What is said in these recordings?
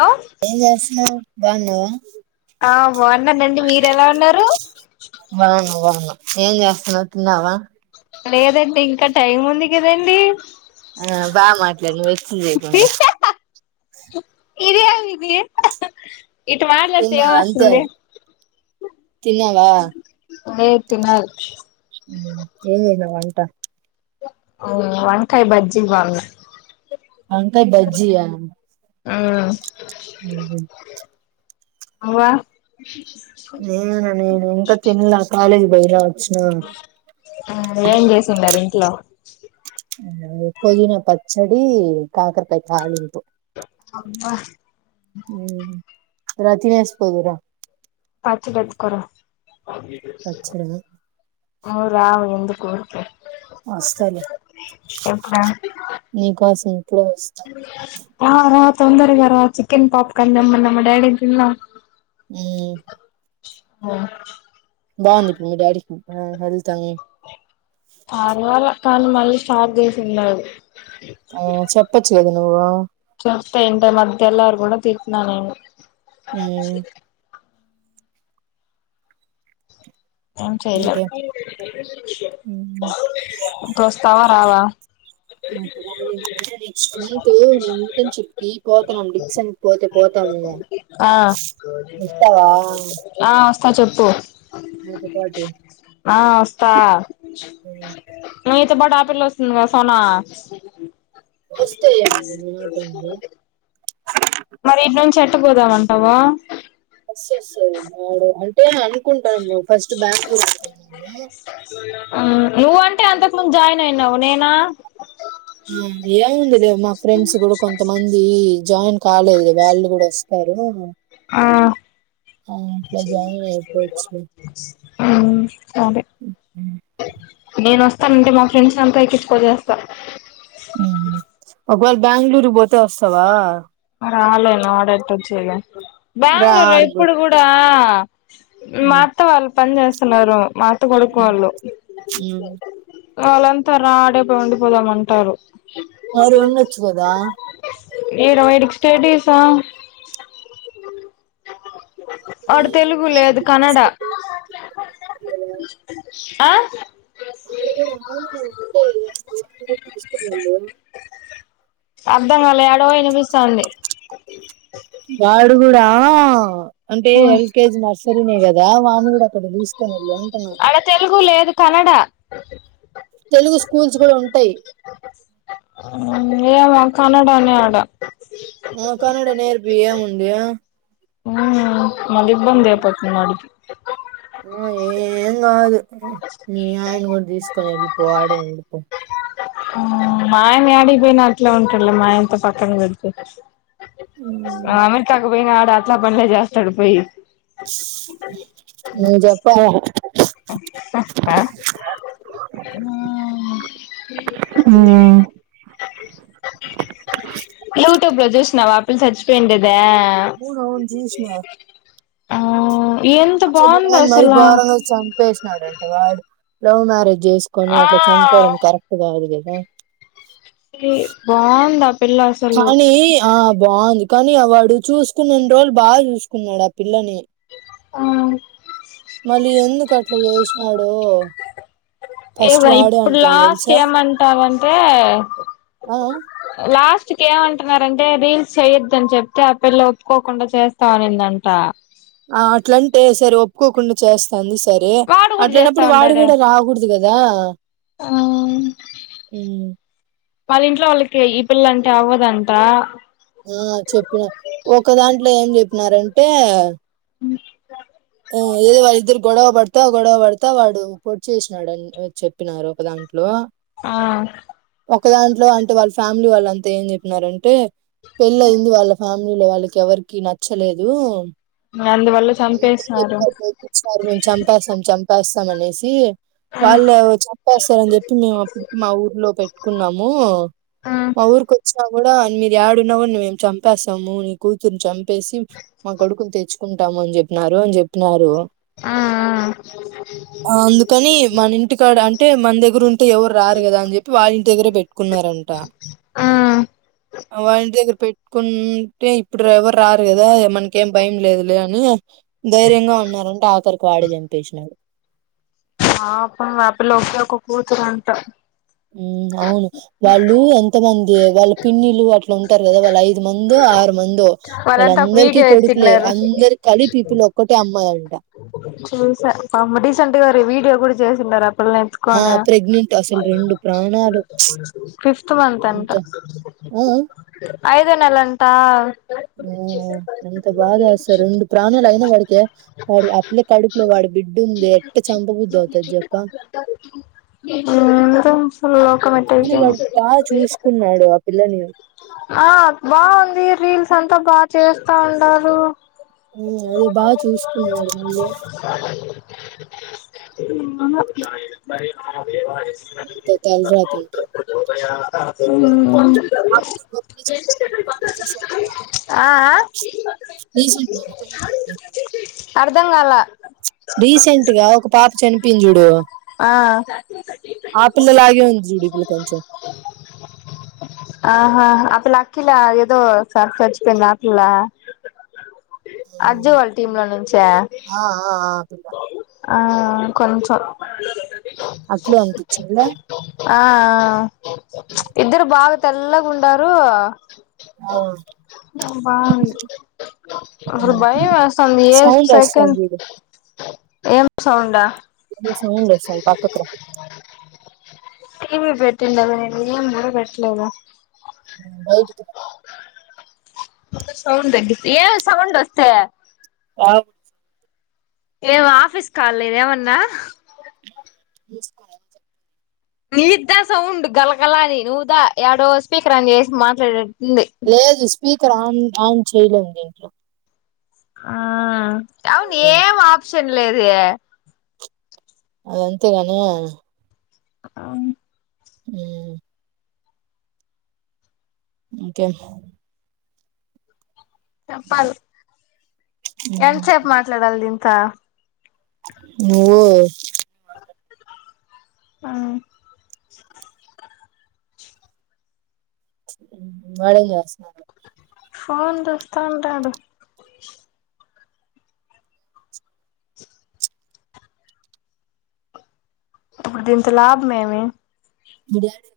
Hello ఏం చేస్తున్నావ్ బాగున్నావా ఆ బాగున్నాండి మీరు ఎలా ఉన్నారు బాగున్నా బాగున్నా ఏం చేస్తున్నావు తిన్నావా లేదండి ఇంకా టైం ఉంది కదండి ఆ బాగా మాట్లాడు నువ్ హేక్చ్చ చేయకుండా ఇదె ఇది ఇట్లా మాట్లాడితే ఏం తిన్నావా అంతే వస్తుంది తిన్నావా లే తినాలి మ్ ఏం చేసావ్ వంట అవునా వంకాయ్ బజ్జీ బోండా వంకాయ ఉ ఊహు అవ్వా లేనేను నేనింకా తిన్లా కాలేజ్ కి బోయి రావాలి ఆ ఏం చేసిండారు ఇంట్లో పుదీనా పచ్చడీ కాకరకాయ తాలింపు ఉమ్మా ఉ రా తినేసి పోదువు రా పచ్చడి ఎత్కు రా పచ్చడా నువ్ రావ్ ఎందుకు ఊరికే వస్తాలే ఎప్పుడా నీకోసం ఇప్పుడే వస్తా రా రా తొందరగా రా చికెన్ పాప్కన్ తెమ్మన్న మా డాడీ ని తిందాం ఉ ఆ బాగుందిప్పుడు మీ డాడీకి ఆ హెల్త్ అన్నీ పర్వాలే కానీ మళ్ళీ స్టార్ట్ చేసిండు మళ్ళీ ఉ చెప్పొచ్చు గదా నువ్వు ఇంట మధ్యలార్ గూడా తిట్ న నేను ఉమ్ ఏం చేయలేవ్ ఇంకేం? హ్మ్. ఇప్పుడు వస్తావా రావా నెక్స్ట్ మంతు మేంటర్న్షిప్ కి కూపన్ ఉంది సెన్ పోతె పోతాము ఆ వస్తావా ఆ చెప్పు నాతో పాటు? ఆ వస్తా హ్మ్. నీతో పాటు ఆ పిల్ల వస్తుంది కధ సనా వస్తే ఏమైంది అలవాటైంది మరి ఇట్ నుంచి ఎట్టపోదామంటావు అంటే అనుకుంటానామ్ ఫస్ట్ బెంగళూరు అడుత్తమయింది నువ్వంటే అంతకు ముందు జాయిన్ అయినావు నేనా ఉ ఏముందిలే మా ఫ్రెండ్స్ కూడా కొంతమందీ జాయిన్ కాలేదుగా వాళ్ళు కూడా వస్తా సరే మరి ఆ ఆ జాయిన్ అయిపోవచ్చులే. సరే హ్మ్. నేనొస్తానంటే మా ఫ్రెండ్స్ అంత ఎక్కించుకొని వస్తా ఒకవేళ బెంగళూరు కి పోతే వస్తావా రాలేను ఆడెట్టచ్చేగా రా బెంగళూరులో ఆడికి పో ఇప్పుడు కూడా మా హ్మ్. అత్త వాళ్ పని చేస్తున్నారు మా అత్త కొడుకు హ్మ్. వాళ్ళు హ్మ్. వాళ్ళంతా రా పా ఆడే ఉండిపోదామంటారు మరి ఉండొచ్చు కదా ఈడ వైడికి స్టేడీసామ్ ఆడ తెలుగు లేదు కన్నడా ఆ ఆడు కూడా తెలుగు కదా వాటిని [unintelligible] తీసుకునెళ్ళు [unintelligible] అర్ధం కాల ఏడో వినిపిస్తాంది వాడు కూడా అంటే ఎల్కేజి నర్సరీనే కదా వాని కూడా అక్కడ తీసుకుని ఆడ తెలుగు లేదు కన్నడా తెలుగు స్కూల్స్ కూడా ఉంటాయి ఏమో కానడానే ఆడ ఆ కన్నడ నేర్పి [unintelligible] మళ్ళీ ఇబ్బంది అయిపోతాదీ వాడికి ఆ ఏం కాదు మీ ఆయనను కూడా తీసుకని వెళ్ళిపో ఆడే ఉండిపో మాయని ఏడికిపోయిన అట్లా ఉంటాడు లే మాయతో పక్కన పెడితే అమెరికాకు పోయిన ఆడు అట్లా పనులే చేస్తాడు పోయి నువ్వు చెప్పాలా హ్మ్ యూట్యూబ్ లో చు చూసినవా ఆ పిల్ల చచ్చిపోయినదే అవును అవును చుసిన ఆ ఎంత బాగుందొ అసలా చంపేసినాడు అంట వాడు లవ్ మ్యారేజ్ చేసుకొని ఆ అట్లా చంపడం కరెక్ట్ కాదు కదా బాగుంది ఆ పిల్ల అసలు కానీ ఆ బాగుంది కానీ వాడు చూసుకున్నన్ని రోజులు బాగా చూసుకున్నాడు ఆ పిల్లని ఆ మళ్ళీ ఎందుకు అట్లా చేసినాడో ఫస్ట్ వాడే ఇప్పుడు అంటా లాస్ట్ తెలుసా ఏమంటారంటే ఆ లాస్ట్ లాస్ట్కి ఏమంటున్నారంటే రీల్స్ చెయొద్దుని చెప్తే ఆ పిల్ల ఒప్పుకోకుండా చేస్తామనిందంట ఆ అట్లంటే సరే ఒప్పుకోకుండా చేస్తాంది సరే వాడు కూడా చేస్తా అట్లానప్పుడు వాడు ఉంటాడే కూడా రాకూడదు కదా హ్మ్ వాళ్ళ ఇంట్లో వాళ్ళకి ఈ పిల్లంటే అవ్వదంట ఆ చెప్పిన ఒక దాంట్లో ఏం చెప్పినారంటే ఏదో వాళ్ళిద్దరు గొడవ పడతా గొడవ పడతా వాడు పొట్ చేసినాడని చెప్పినారు ఒకదాం ఆ ఒక దాంట్లో అంటే వాళ్ళ ఫ్యామిలీ వాళ్ళ అంతా ఏం చెప్పినారంటే పెళ్ళి అయింది వాళ్ళ ఫ్యామిలీలో వాళ్ళకి ఎవరికి నచ్చలేదు అందువల్ల అందుకే చంపేస్ మేము చంపేస్తాం చంపేస్తాం అనేసి వాళ్ళు చెప్పేస్తారని చెప్పి మేము అప్పటికి మా ఊర్లో పెట్టుకున్నాము మా ఆ ఊరు కొచ్చావ్ కూడ మీరు ఏడున్న కూడ మేము చంపేస్తాము నీ కూతుర్ని చంపేసి మా కొడుకుని తెచ్చుకుంటాము అని చెప్పి న్నారు అని చెప్పినారు [inaudible] అందుకని మన ఇంటికాడ అంటే మన దగ్గర ఉంటే ఎవరు రారు కదా అని చెప్పి వాళ్ళ ఇంటి దగ్గర పెట్టుకున్నార [unintelligible] కొంటే ఇప్పుడు ఎవరు రారు కదా మనకేం భయం లేదులే అని ధైర్యంగా ఉన్నారంటే ఆఖరికి వాడి చంపేసినాడు పాపం అ పిల్ల ఒకే ఒక కూతురు అంట ఉ అవును వాళ్ళు ఎంతమంది వాళ్ళ పిన్నిలు అట్లా ఉంటారు కదా వాళ్ళు ఐదు మందో ఆ ఆరు మందో వాళ్ళ వాళ్ళంతా ఒక అందరికీ వీడియో కొడుకులే ఎత్తిన్నారు అందరి కలిపి ఒక్కటే అమ్మాయి చూస రీసెంట్ గా వీడియో కూడ చేసిన్నారు ఇ ఆ! ఎత్తుకని ప్రెగ్నెంట్ అసలు ప్రాణాలు ఫిఫ్త్ మంత్స్ అంట ఉ ఉ ఐదో నెలా అంట ఓ ఎంత బాధ అసార్ రెండు ప్రాణాలు అయినా వాడికి అట్లే కడుకులో వాడి బిడ్డ ఉందే ఎట్ట చంపబుద్దు అవుతది జప్పు ఎంద ఫుల్ ఒక మట్ట కానీ వాడు బాగా చూసుకున్నాడు ఆ పిల్లని ఆ బాగుంది రీల్స్ అంతా బాగా చేస్తా ఉండారు అదే బాగ చూసుకున్నారుడు మళ్ళీ ఎంత తల రాతంటావు అ చవిసె ఆ ఆ అర్ధంకాల రీసెంట్గా ఒక పాప చనిపోయింది చూడు ఆ ఆపిల్లలాగే ఉంది చూడు ఇ పిల్ల కొంచెం ఆహా [unintelligible] ఆ అజ్జు వాళ్ళ టీమ్ లో నుంచా ఇల ఆ కొంచం అట్లే అనిపించింద ఆ ఇద్దరు బాగా తెల్లగుండారు ఆ బా అ ఉమ్. భయమేస్తది ఏ సౌండ్ వస్తాంది సెకండ్ చూడు ఏం సౌండ ఏందో సౌండ్ [unintelligible] టీవి పెట్టింద ఏం కూడ పెట్టలేదు బయటకి సౌడ్ తగ్గి ఏ సౌండ్ వస్తే అ ఏం ఆఫీస్ కాల్ లేద్ ఏమన్న మూస్కో [inaudible] నీద్దా సౌండ్ గలగల అని నువ్ దా ఎడో స్పీకర్ అన్ చేస్ మాట్లాడ ఉంది. లేదు స్పీకర్ ఆన్ ఆన్ చేయలేన్ దీంట్లో ఆ అవును ఏం ఆప్షన్ లేదే అయి అంతే గనా ఆ మ్ ఇంకా చెప్పాల్ ఎంతసేపు మాట్లాడాల్ దీంతా నువ్వు ఆ వాడేం చేస్తున్నాడు ఫోన్ చేస్తా ఉంటాడు. ఇప్పుడు దీంతో లాభమేమి మీ డాడీ [inaudible]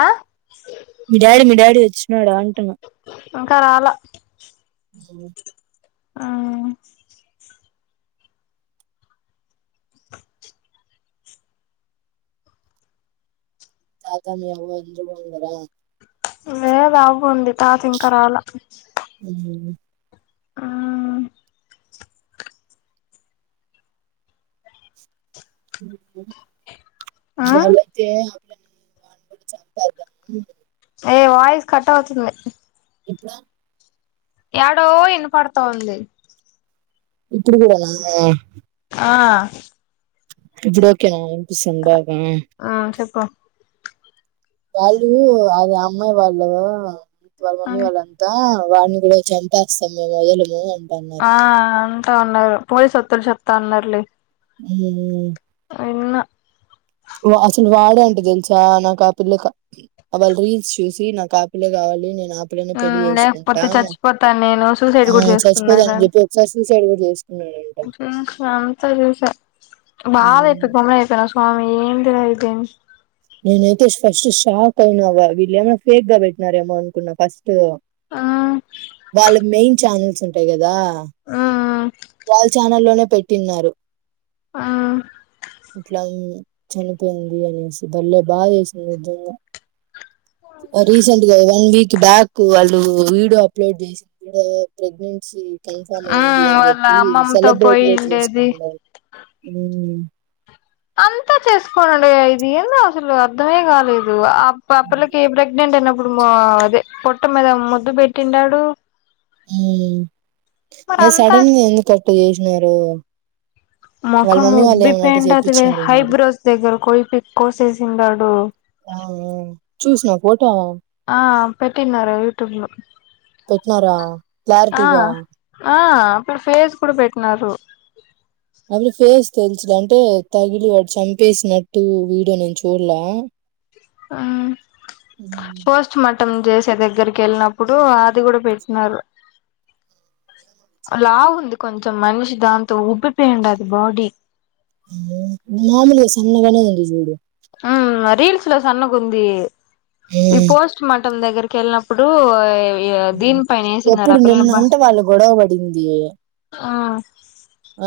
ఆ మీ డాడీ మీ డాడీ వచ్చినాడా అంటున్నా ఇంకా రాలా జ ఆ తాతా మీ అవ్వ మంచిగున్నరా లేద్ అవ్వుంది. తాత ఇంకా రాలా మ్ ఆ ఆ వాళ్ళైతే [inaudible] ఏ వాయిస్ కట్ అవుతుంది. ఇప్పుడా యాడో ఇన్పడ్త ఉంది. ఇప్పుడు కూడానా ఆ ఇప్పుడు ఓకే నా ఇన్పిస్తుంద్ బాగా ఉమ్ చెప్పు వాళ్ళు అదే అమ్మాయి వాళ్ళు వాళ్ళ మమ్మీ వాళ్ళంతా వాడిని కూడా చంపేస్తాం మేం వొదలము ఆ అంటా అన్నారు. పోలీస్ వత్తులు చెప్తా ఉన్నారులే మ్ ఇన్న వా అసలు వాడే అంట తెల్సా నాకా పిల్లక వాళ్ళ రీల్స్ చూసి సి నాకా పిల్లే కావాలి నేన్ ఆ పెళ్ళి ఉమ్ చేస్కుంటా, లేకపోతే చచ్చిపోతాను నేను సూసైడ్ ఆ కూడా సచ్చిపోద్ అని చెప్పి ఒక సారి సూసైడ్ కూడా చేస్ అంత చూస హ్మ్. [unintelligible] స్వామి ఏం తినది నేనైతే ఫస్ట్ షాక్ అయినవ వీళ్ళేమైన ఫేక్గా పెట్టినారేమో అనుకున్నా ఫస్ట్ వాళ్ళ మెయిన్ ఛానల్స్ ఉంటాయి కదా ఆ వాళ్ళ ఛానల్లోనే పెట్టిన్నారు ఆ ఆ ఇట్లా చనిపోయింది అనేసి బల్లే బాధేసింది నిజంగా ఓ రీసెంట్గా వన్ వీక్ బ్యాక్కు వాళ్ళు వీడియో అప్లోడ్ చేసి ప్రెగ్నెన్సీ కన్ఫామ్ ఆ అయింది అని వాళ్ళ చెప్పి అమ్మమ్మతో సెలబ్రేట్ పోయి కూడా ఉండేది చేస్తాన్నారు అవునా అంతా చేసుకోనడి ఇది ఏందో అసలు అర్ధమే కాలేదు పాపలకి ప్రెగ్నెంట్ అయినప్పుడు అదే పొట్ట మీద ముద్దు పెట్టిండు ఉ మీరు అంతా సడన్ గా ఎందు కట్టు చేసినారు వాళ్ళ మొఖం మమ్మీ వాళ్ళు ఏమన్నా అట్ట ఉబ్బిపోయిండేదా వే చేపించినారు హాయ్ మరి బ్రోస్ దగ్గర కోపి కోసేసి సిడాడు అవును చూసిన ఫోటో ఆ పెట్టిన్నారు యూట్యూబ్ లో పెట్టినారా ఆ క్లారిటీగా ఆ అప్పుడు పేస్ కూడా పెట్టినారు అది ఫేస్ తెలిసు అంటే తగిలి వాడు చంపేసినట్టు వీడియో నేను చూడలా ఆ ఉమ్. పోస్టు మా పట్టం చేసే దగ్గరికి వెళ్ళినప్పుడు అది కూడా పెట్టినారు లావు ఉంది కొంచెం మనిషి దాంతో ఉబ్బిపోయండు అది బాడీ మూడు అ రీల్స్ లో సన్నగుంది ఈ పోస్ట్ మ మటమ్ దగ్గరికి వెళ్ళినప్పుడు ఏ దీనిపైన వేసినారు ఎప్పుడు ఆ పిల్లను నిన్న అబ్బా అంటే వాళ్ళు గొడవ పడింది ఆ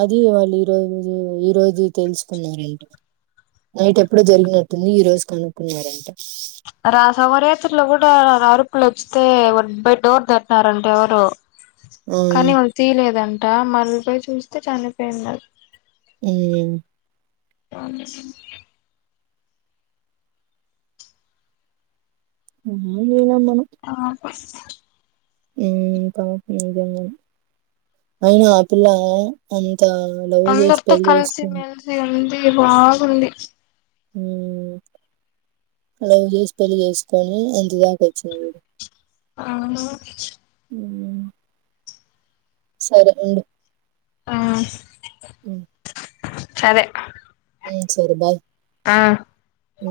అది వాళ్ళు ఈరోజు ఈరోజు తెలుసుకున్నారంట నైట్ ఎప్పుడో జరిగినట్టుంది ఈ రోజు కనుక్కున్నారంట అయితే వాళ్ళు బోయి డోర్ తట్టినారంటే ఎవరు ఆ కానీ మ్మ్ వాళ్ళు తీయలేదంట మలపోయి చూస్తే చనిపోయిన్నా హు అ [inaudible] నేను పోయిన అమ్మ ఆ బస్ హు పాపం నిజంగానే అయినా అ పిల్ల అ తా లవ్ చేసి పెళ్ళి చేసుకుంది ఇది బాగుంది హు లవ్ చేసి పెళ్లి చేసుకొని ఎంత దాకా వచ్చింది చుడు అవును సరే ఉండు ఆ హు సరే హు సరే బాయ్ ఆ హు